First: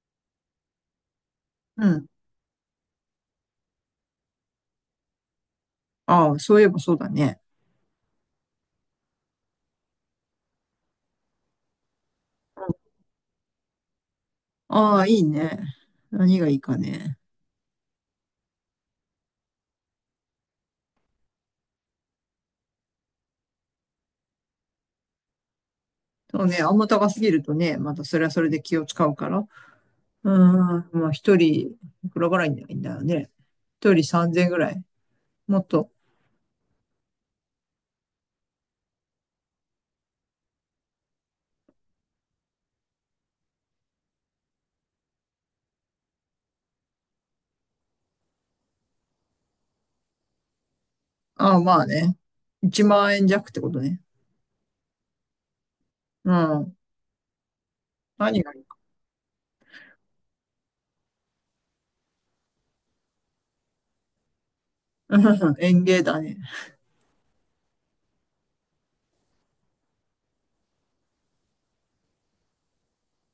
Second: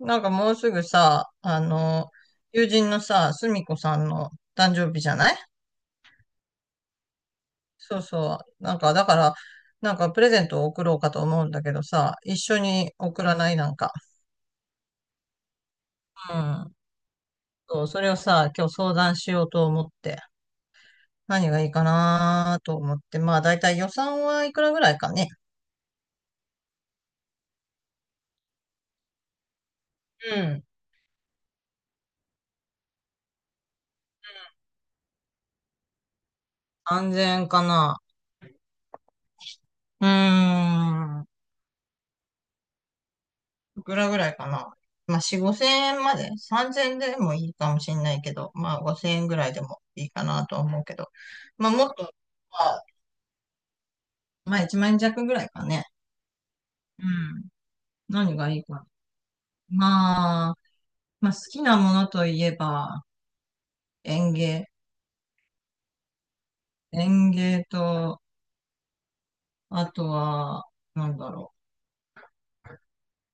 なんかもうすぐさ、うん。友人のさ、すみこさんの誕生日じゃない？ああ、そういえばそうだね。そうそう。なんか、だから、なんかプレゼントを送ろうかと思うんだけどさ、一緒に送らない？なんか。ああ、いいね。う何がいいかん。ね。そう、それをさ、今日相談しようと思って、何がいいかなと思って、まあ、だいたい予算はいくらぐらいかね？そうね、あんま高すぎるとね、またそれはそれで気を使うから。うん。まあ一人、いくらぐらいになるんだよね。一人3000ぐらい。もっと。安全かな。うーん。いくらぐらいかな。まあ、4、5千円まで、3000円でもいいかもしれないけど、まあ、5000円ぐらいでもいいかなと思うけど、ああ、まあ、まあもっと、ね。1あ、万円弱ってことね。まあ、1万円弱ぐらいかね。うん。うん。何何ががいいいいかか、な。まあ、まあ、好きなものといえば、園芸。うん。 園芸だね。園芸と、あとは、なんだろ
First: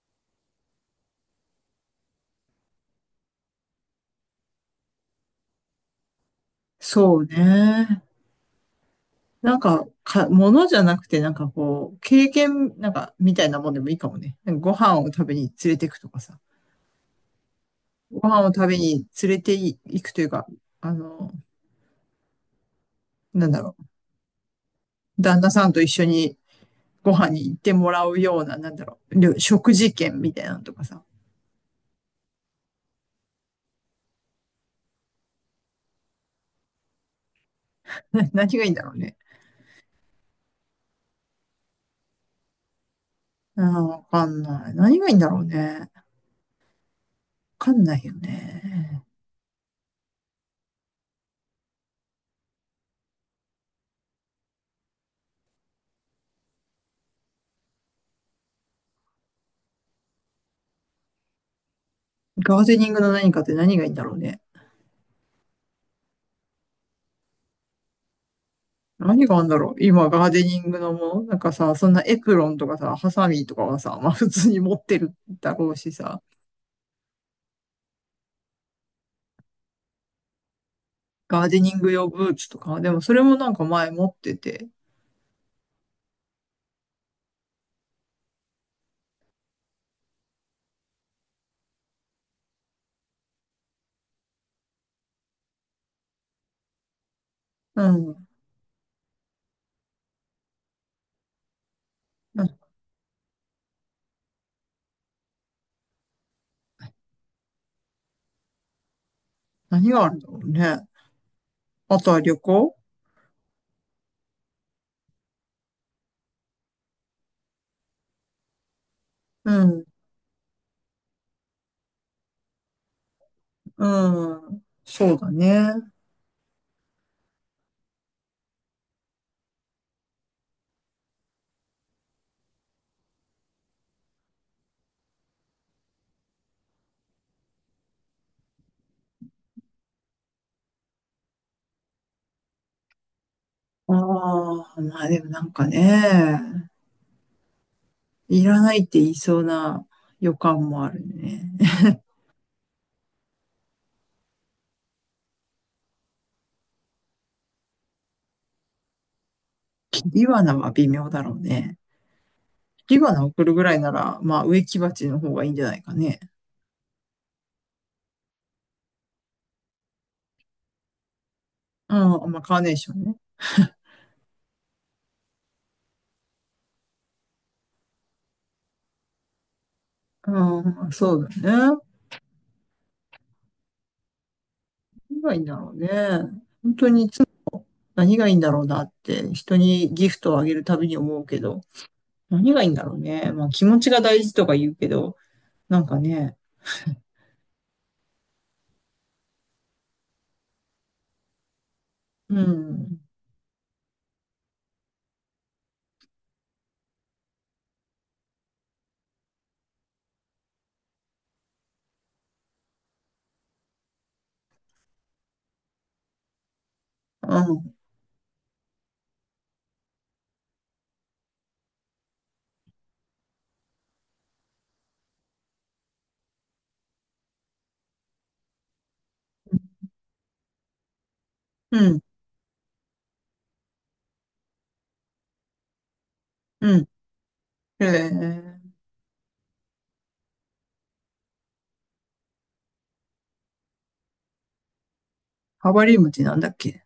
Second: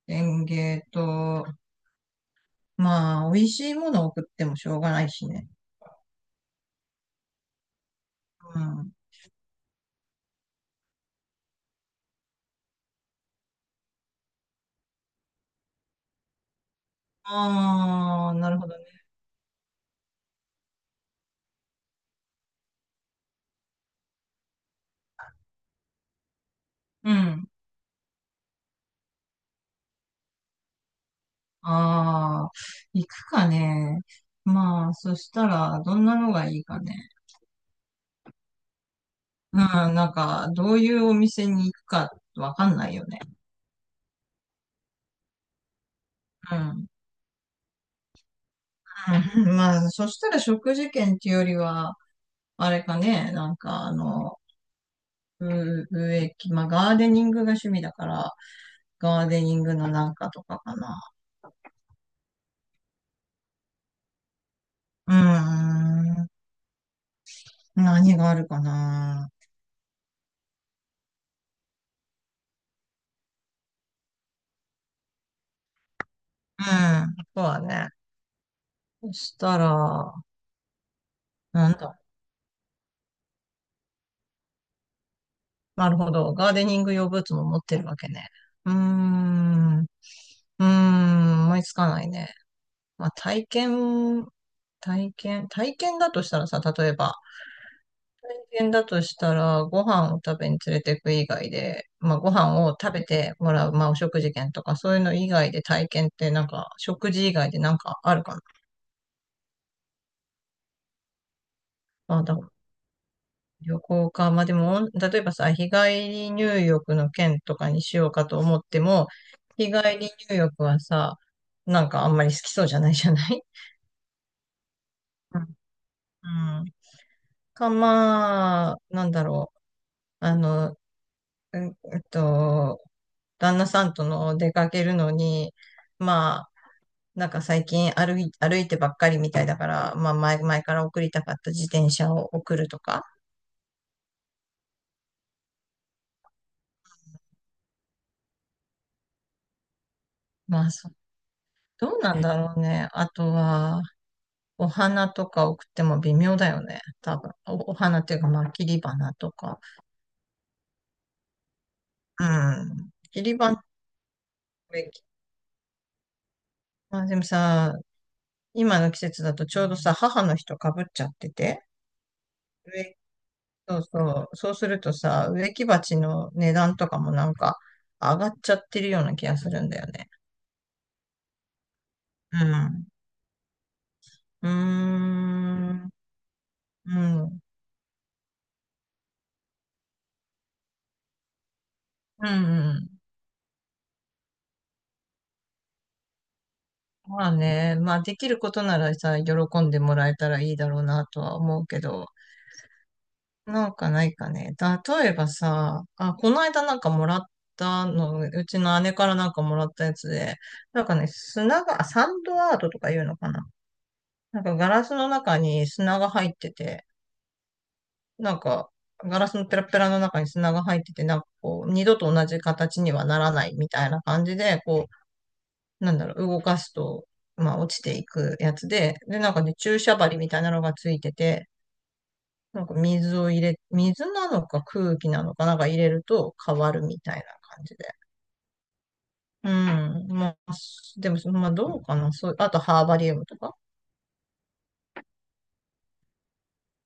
う。園芸と、まあ、美味しいものを送ってもしょうがないしね。そうね。うん。物じゃなくて、なんかこう、経験、なんか、みたいなもんでもいいかもね。なんかご飯を食べに連れてくとかさ。ごああ、飯をなる食ほべどね。に連れて行くというか、あの、なんだろ旦那さんと一緒にごう飯にん。行ってもらうような、なんだろう、食事券みたいなのとかさ。ああ、行くかね。まあ、そしたら、どんなのがいいかね？何がいいんだろうね。うん、なんか、どういうお店に行くかわかんないよね。あー、わかんない。何がいいんだろうね。わうん。うん。 かんないよね。まあ、そしたら食事券っていうよりは、あれかね、なんかあの、植木、まあ、ガーデニングが趣味だから、ガーデニングのなんかとかかな。ガーデニングの何かって何がいいんだろうね。うーん、何があるか何な。があるんだろう今、ガーデニングのものなんかさ、そんなエプロンとかさ、ハサミとかはさ、まあ普通に持ってるだろうしさ、うん、そうだね。そしたら、ガーデなんニングだ用ブーツとか、でもそれもなんか前持ってて、なるほど。ガーデニング用ブーツも持ってるわけね。うーん。うーん。思いつかないね。まあ、体験だとしたらさ、例えば、うん。体験だとしたら、ご飯を食べに連れてく以外で、まあ、ごな飯を食べてもらう、まあ、お食事券とか、そういうの以外で体験って、なんか、食事以外でなんかあるかな。何があるんだろうね。あとまはあ、旅行。旅行か。まあでも、例えばさ、日帰り入浴の件とかにしようかと思っても、う日ん、帰り入浴はさ、なんかあんまり好きそうじゃないじゃない？うん。そうだうね。んうん。まあ、なんだろう。あの、うんえっと、旦那さんとの出かけるのに、まあ、なんか最近歩いてばっかりみたいだから、まあ前から送りたかった自転車を送るとか。ああ、まあでもなんかね、いらないって言いそうな予ま感あ、もあそう、るね。どうなんだろうね。あとは、お花とか送っても微妙だよね。多分。お花っていうか、まあ、切り花とか。ビワナは微妙だろうね。うん。ビワ切ナり送るぐ花、らいなら、まあ植木植木鉢の方がいいんじゃないかね。まあ、でもさ、今の季節だとちょうどさ、母の日とかぶっちゃってて。うん、まあカーネー植ショ木、ンね。そうそう。そうするとさ、植木鉢の値段とかもなんか上がっちゃってるような気がするんだよね。うん、そうだね。うん。うー何がいいんだろうね。ん。本当うにいつん。もうん。何がいいんだろうなって、人にギフトをあげるたびに思うけど。う何がいいんだん、ろうね。まあ気持ちが大事とか言うけど、なんかね、まあね、まあできることならさ、喜んでもらえたらいいだろうなとは思うけど。うん、なんかないかね。例えばさ、あ、この間なんかもらったの、うちの姉からなんかもらったやつで、なんかね、あ、サンドアートとか言うのかな。なんかガラスの中に砂が入ってて、うん、なんかガラスのペラペラの中に砂が入ってて、なんかこう、二度と同じ形にはならないみたいな感じで、こう、なんだろう、動かすと、まあ落ちていくやつで、で、なんかね、注射針みたいなのがついてて、うん、なんか水を入れ、水なのか空気なのかなんか入れると変わうるん。みたいな感じで。えー、うん。まあ、でも、まあどうかな。そう、あとハーバリウムとか。ハバリウムってなんだっけ。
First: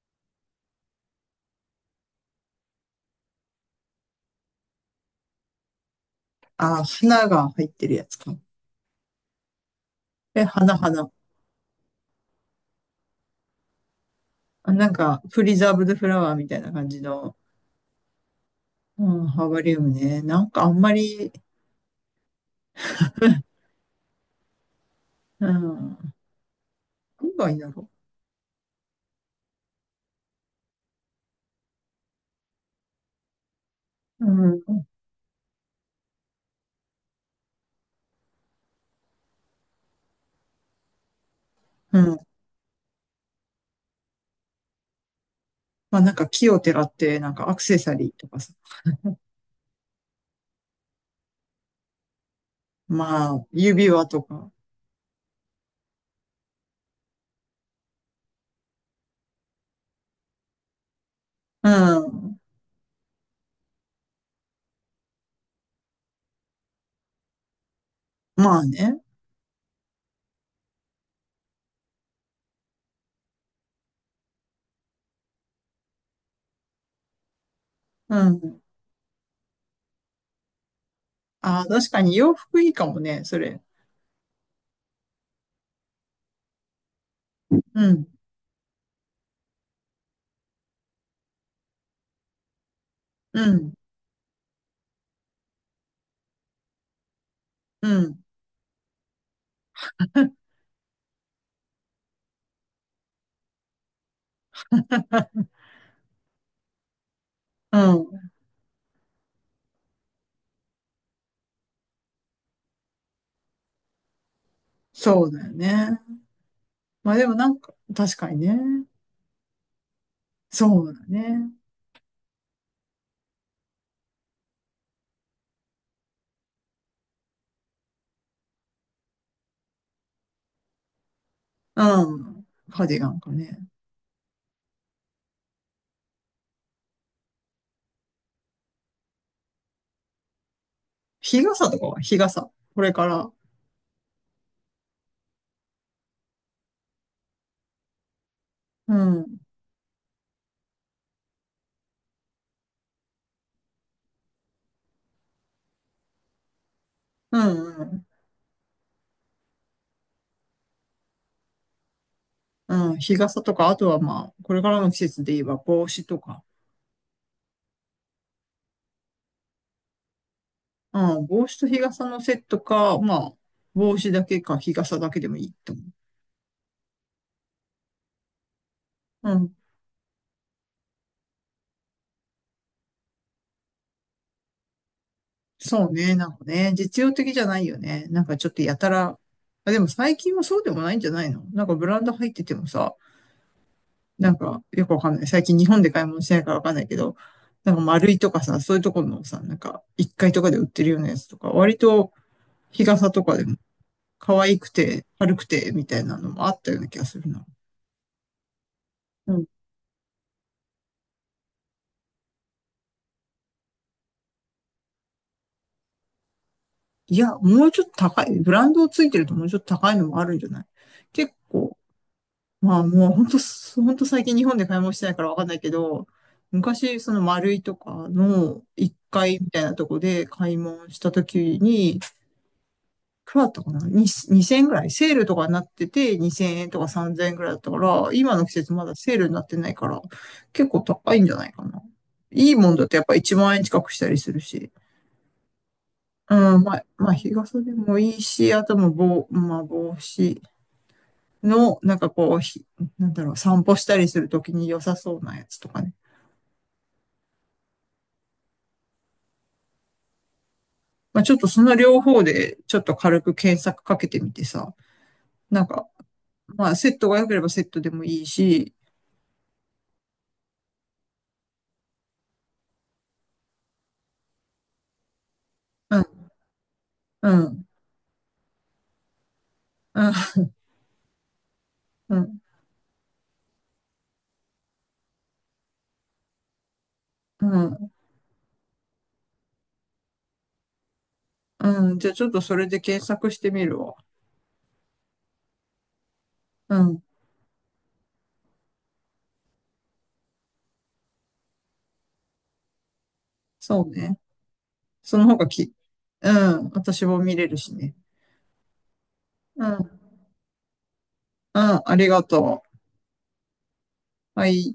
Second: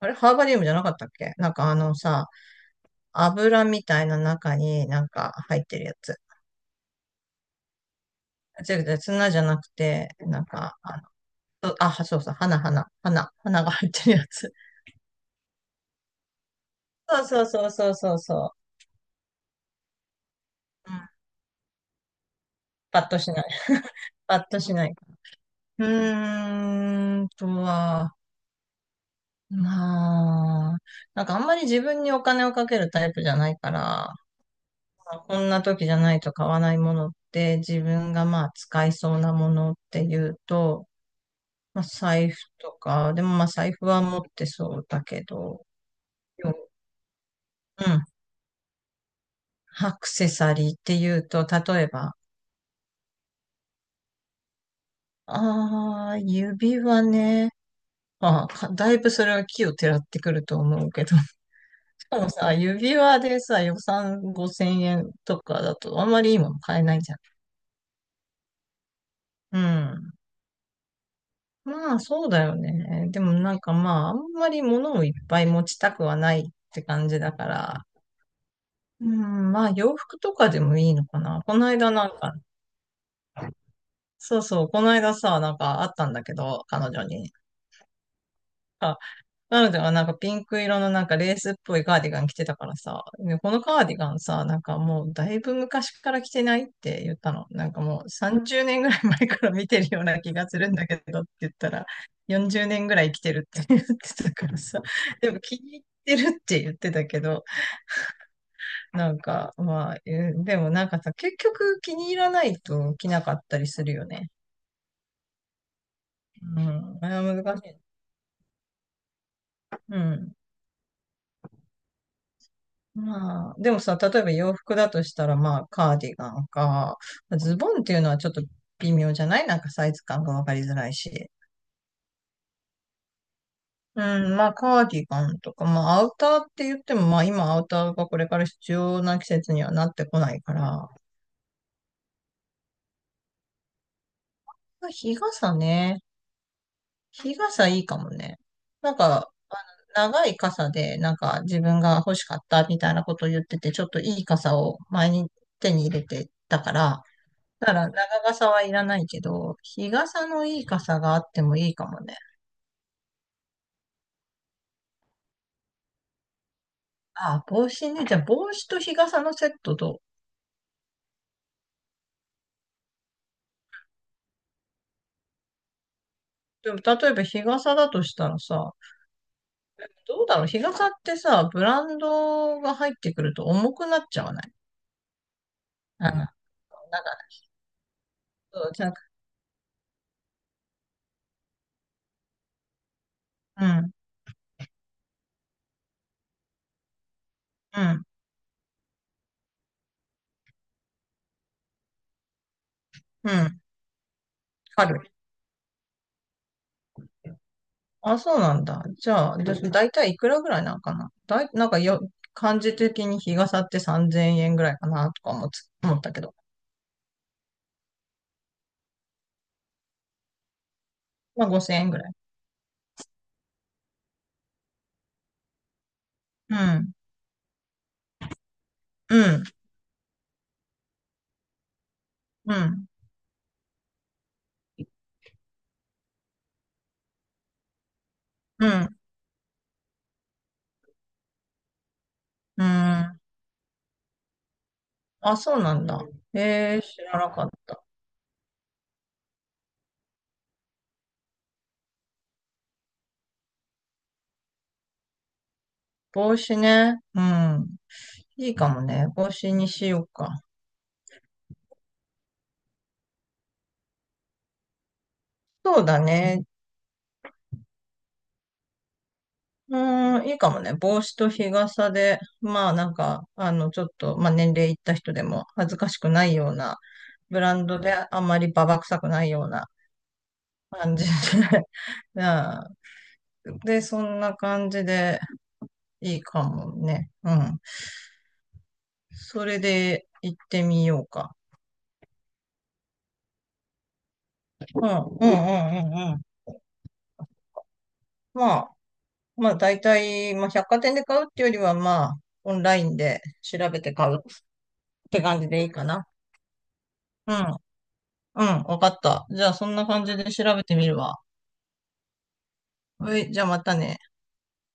あれ、ハーバリウムじゃなかったっけ？なんかあのさ、油みたいな中になんか入ってるやつ。あー、花が入ってるやつか。違う違う、砂じゃなくて、なえ、ん花、か、あ、花。そう、そうそう、花、花、花、花が入ってるやつ。あ、なんか、プリザーブドフラワーみたいな感じ の、そうそうそうそうそうそうん、ハーバリウムね。なんかあんう。まうん。り、パッとしない。パッとしない。ううん、ーん何とがいいんだろは、まあ、なんかあんまり自分にお金をかけるタイプじゃないから、まう。うん、あこんな時じゃないと買わないものって自分がまあ使いそうなものっていうと、まあうん。財布とか、でもまあ財布は持ってそうだけど、まあなんか木をよてらって、なんかアクセうサん、リーとかさ。アクセサリーっていうと、例えば、まあ、指輪とか。ああ、指輪ね。まあ、だいぶそれは木をてらってくると思うけど。しうかもん。さ、指輪でさ、予算5000円とかだとあんまりいいもの買えないじゃん。まあね。うん。まあ、そうだよね。でもなんかまあ、あんまり物をいっぱい持ちたくはないって感じだから。うん。うん、まあ、洋服とかでもいいのかな。こああ、の確間かなんに洋か、服いいかもね、それ。そうそう、この間さ、なんかあったんだけど、彼女に。うん、なので、なんかピンク色のなんかレースっぽいカーディガン着てたからさ、ね、うこのん、カーディガンさ、なんかもうだいぶ昔から着てないって言ったの。なんかうもうん、30年ぐらい前から見てるような気が するんだけどって言ったら、40年ぐらい着てるって言ってたからさ、でも気に入ってるって言ってたけど、うん。なんかまあ、でもなんかさ、結局気に入らないと着なかったりするよね。そうだよね。うん、あまれあでもはなん難しか、い。確かにね。うん。そうだね。まあ、でもさ、例えば洋服だとしたら、まあ、カーディガンか、ズボンっていうのはちょっと微妙じゃない？なんかサイズ感がわかりづらいし。うん。カーディガンかね。うん、まあ、カーディガンとか、まあ、アウターって言っても、まあ、今アウターがこれから必要な季節にはなってこないから、日傘とかは日傘。これから。まあ、日傘ね。日傘いいかもね。なうんん、うか、ん、長い傘で、なんか自分が欲しかったみたいなことを言ってて、ちょっといい傘を前に手に入れてたから、うだからん。長傘はいらないけど、日傘のいい傘があってもいいかもね。うん、日傘とか、あとはまあ、これからの季節で言えば帽子とか。あ、帽子ね。じゃあ帽子と日傘のセットと。うん、帽子と日傘のセットか、まあ、帽子だけか日傘だけでもいいと思でも例えば日傘だとしたらさ、う。どうだろう日傘ってさ、ブランドが入ってくると重くなっちゃわない？そうね、なんなか、んかね、実用的じゃないよね。なんかちょっそとう、やじたゃあ、ら、あ、でも最近はそうでもないんじゃないの、なんかブランド入っててもさ、うん、なんかよくわかんない。最近日本で買い物してないからわかんないけど、なんかうん、丸いとかさ、そういうところのさ、なんか1階とかで売ってるようなやつとか、割と日傘とうかでもん、可愛く軽てい。軽くてみたいなのもあったような気がするな。あ、そうなんだ。じうゃあ、ん。だいたいいくらぐらいなんかなだい、なんかよ、感じ的に日傘って3000円ぐらいかなとか思ったけど。いや、もうちょっと高い。ブランドついてるともうちょっと高いのもあるんじゃない？結まあ構、5000円ぐらい。まあもう本当、本当最近日本で買い物してないからわかんないけど、うん、昔その丸いとかの1う階ん、みたいなとこで買い物した時に、いうん、くらだったかな、に2 0円ぐらいセールとかになってて2000円とか3000円ぐらいだったから、今の季う節まだん、セールになってないから、結構高いんじゃないかな。いいうもんだとやっぱん。1万円近くしたりするし。あ、そうなんだ。うん、まえー、あ、知まあらな日かっ傘でた。もいいし、あともう帽、まあ帽子。の、なんかこう、なんだろう、散歩したりするときに良さそうなやつとかね。帽子ね。うん。いいかもね。帽子にしようか。まあちょっとその両方で、ちょっと軽く検索かけてみてさ、なんそうか、だね。まあセットが良ければセットでもいいし、うん、いいかもね。帽子と日傘で、まあなんか、ちょっと、まあ年齢いった人でも恥ずかしうん、くないような、うブラん、ンドであんまりババ臭くないようなうん、感じで、うん、なあで、そんな感じでいいかもね。ううん。ん、それで行ってみようか。うん。じゃあちょっとそれで検索してみるわ。うん、うん、うん、うん。うん、うん、まあ、まあ、大体、まあ、百貨店で買うっていうよりは、まあ、オンラインで調べそうて買うね。っそての方感がじでいいき、かな。うん、私もう見ん、れるしね。うん、わかった。じゃあ、うそん、うんなん、感じで調べてみるわ。ありがとはい、じゃあまたね。う。はい。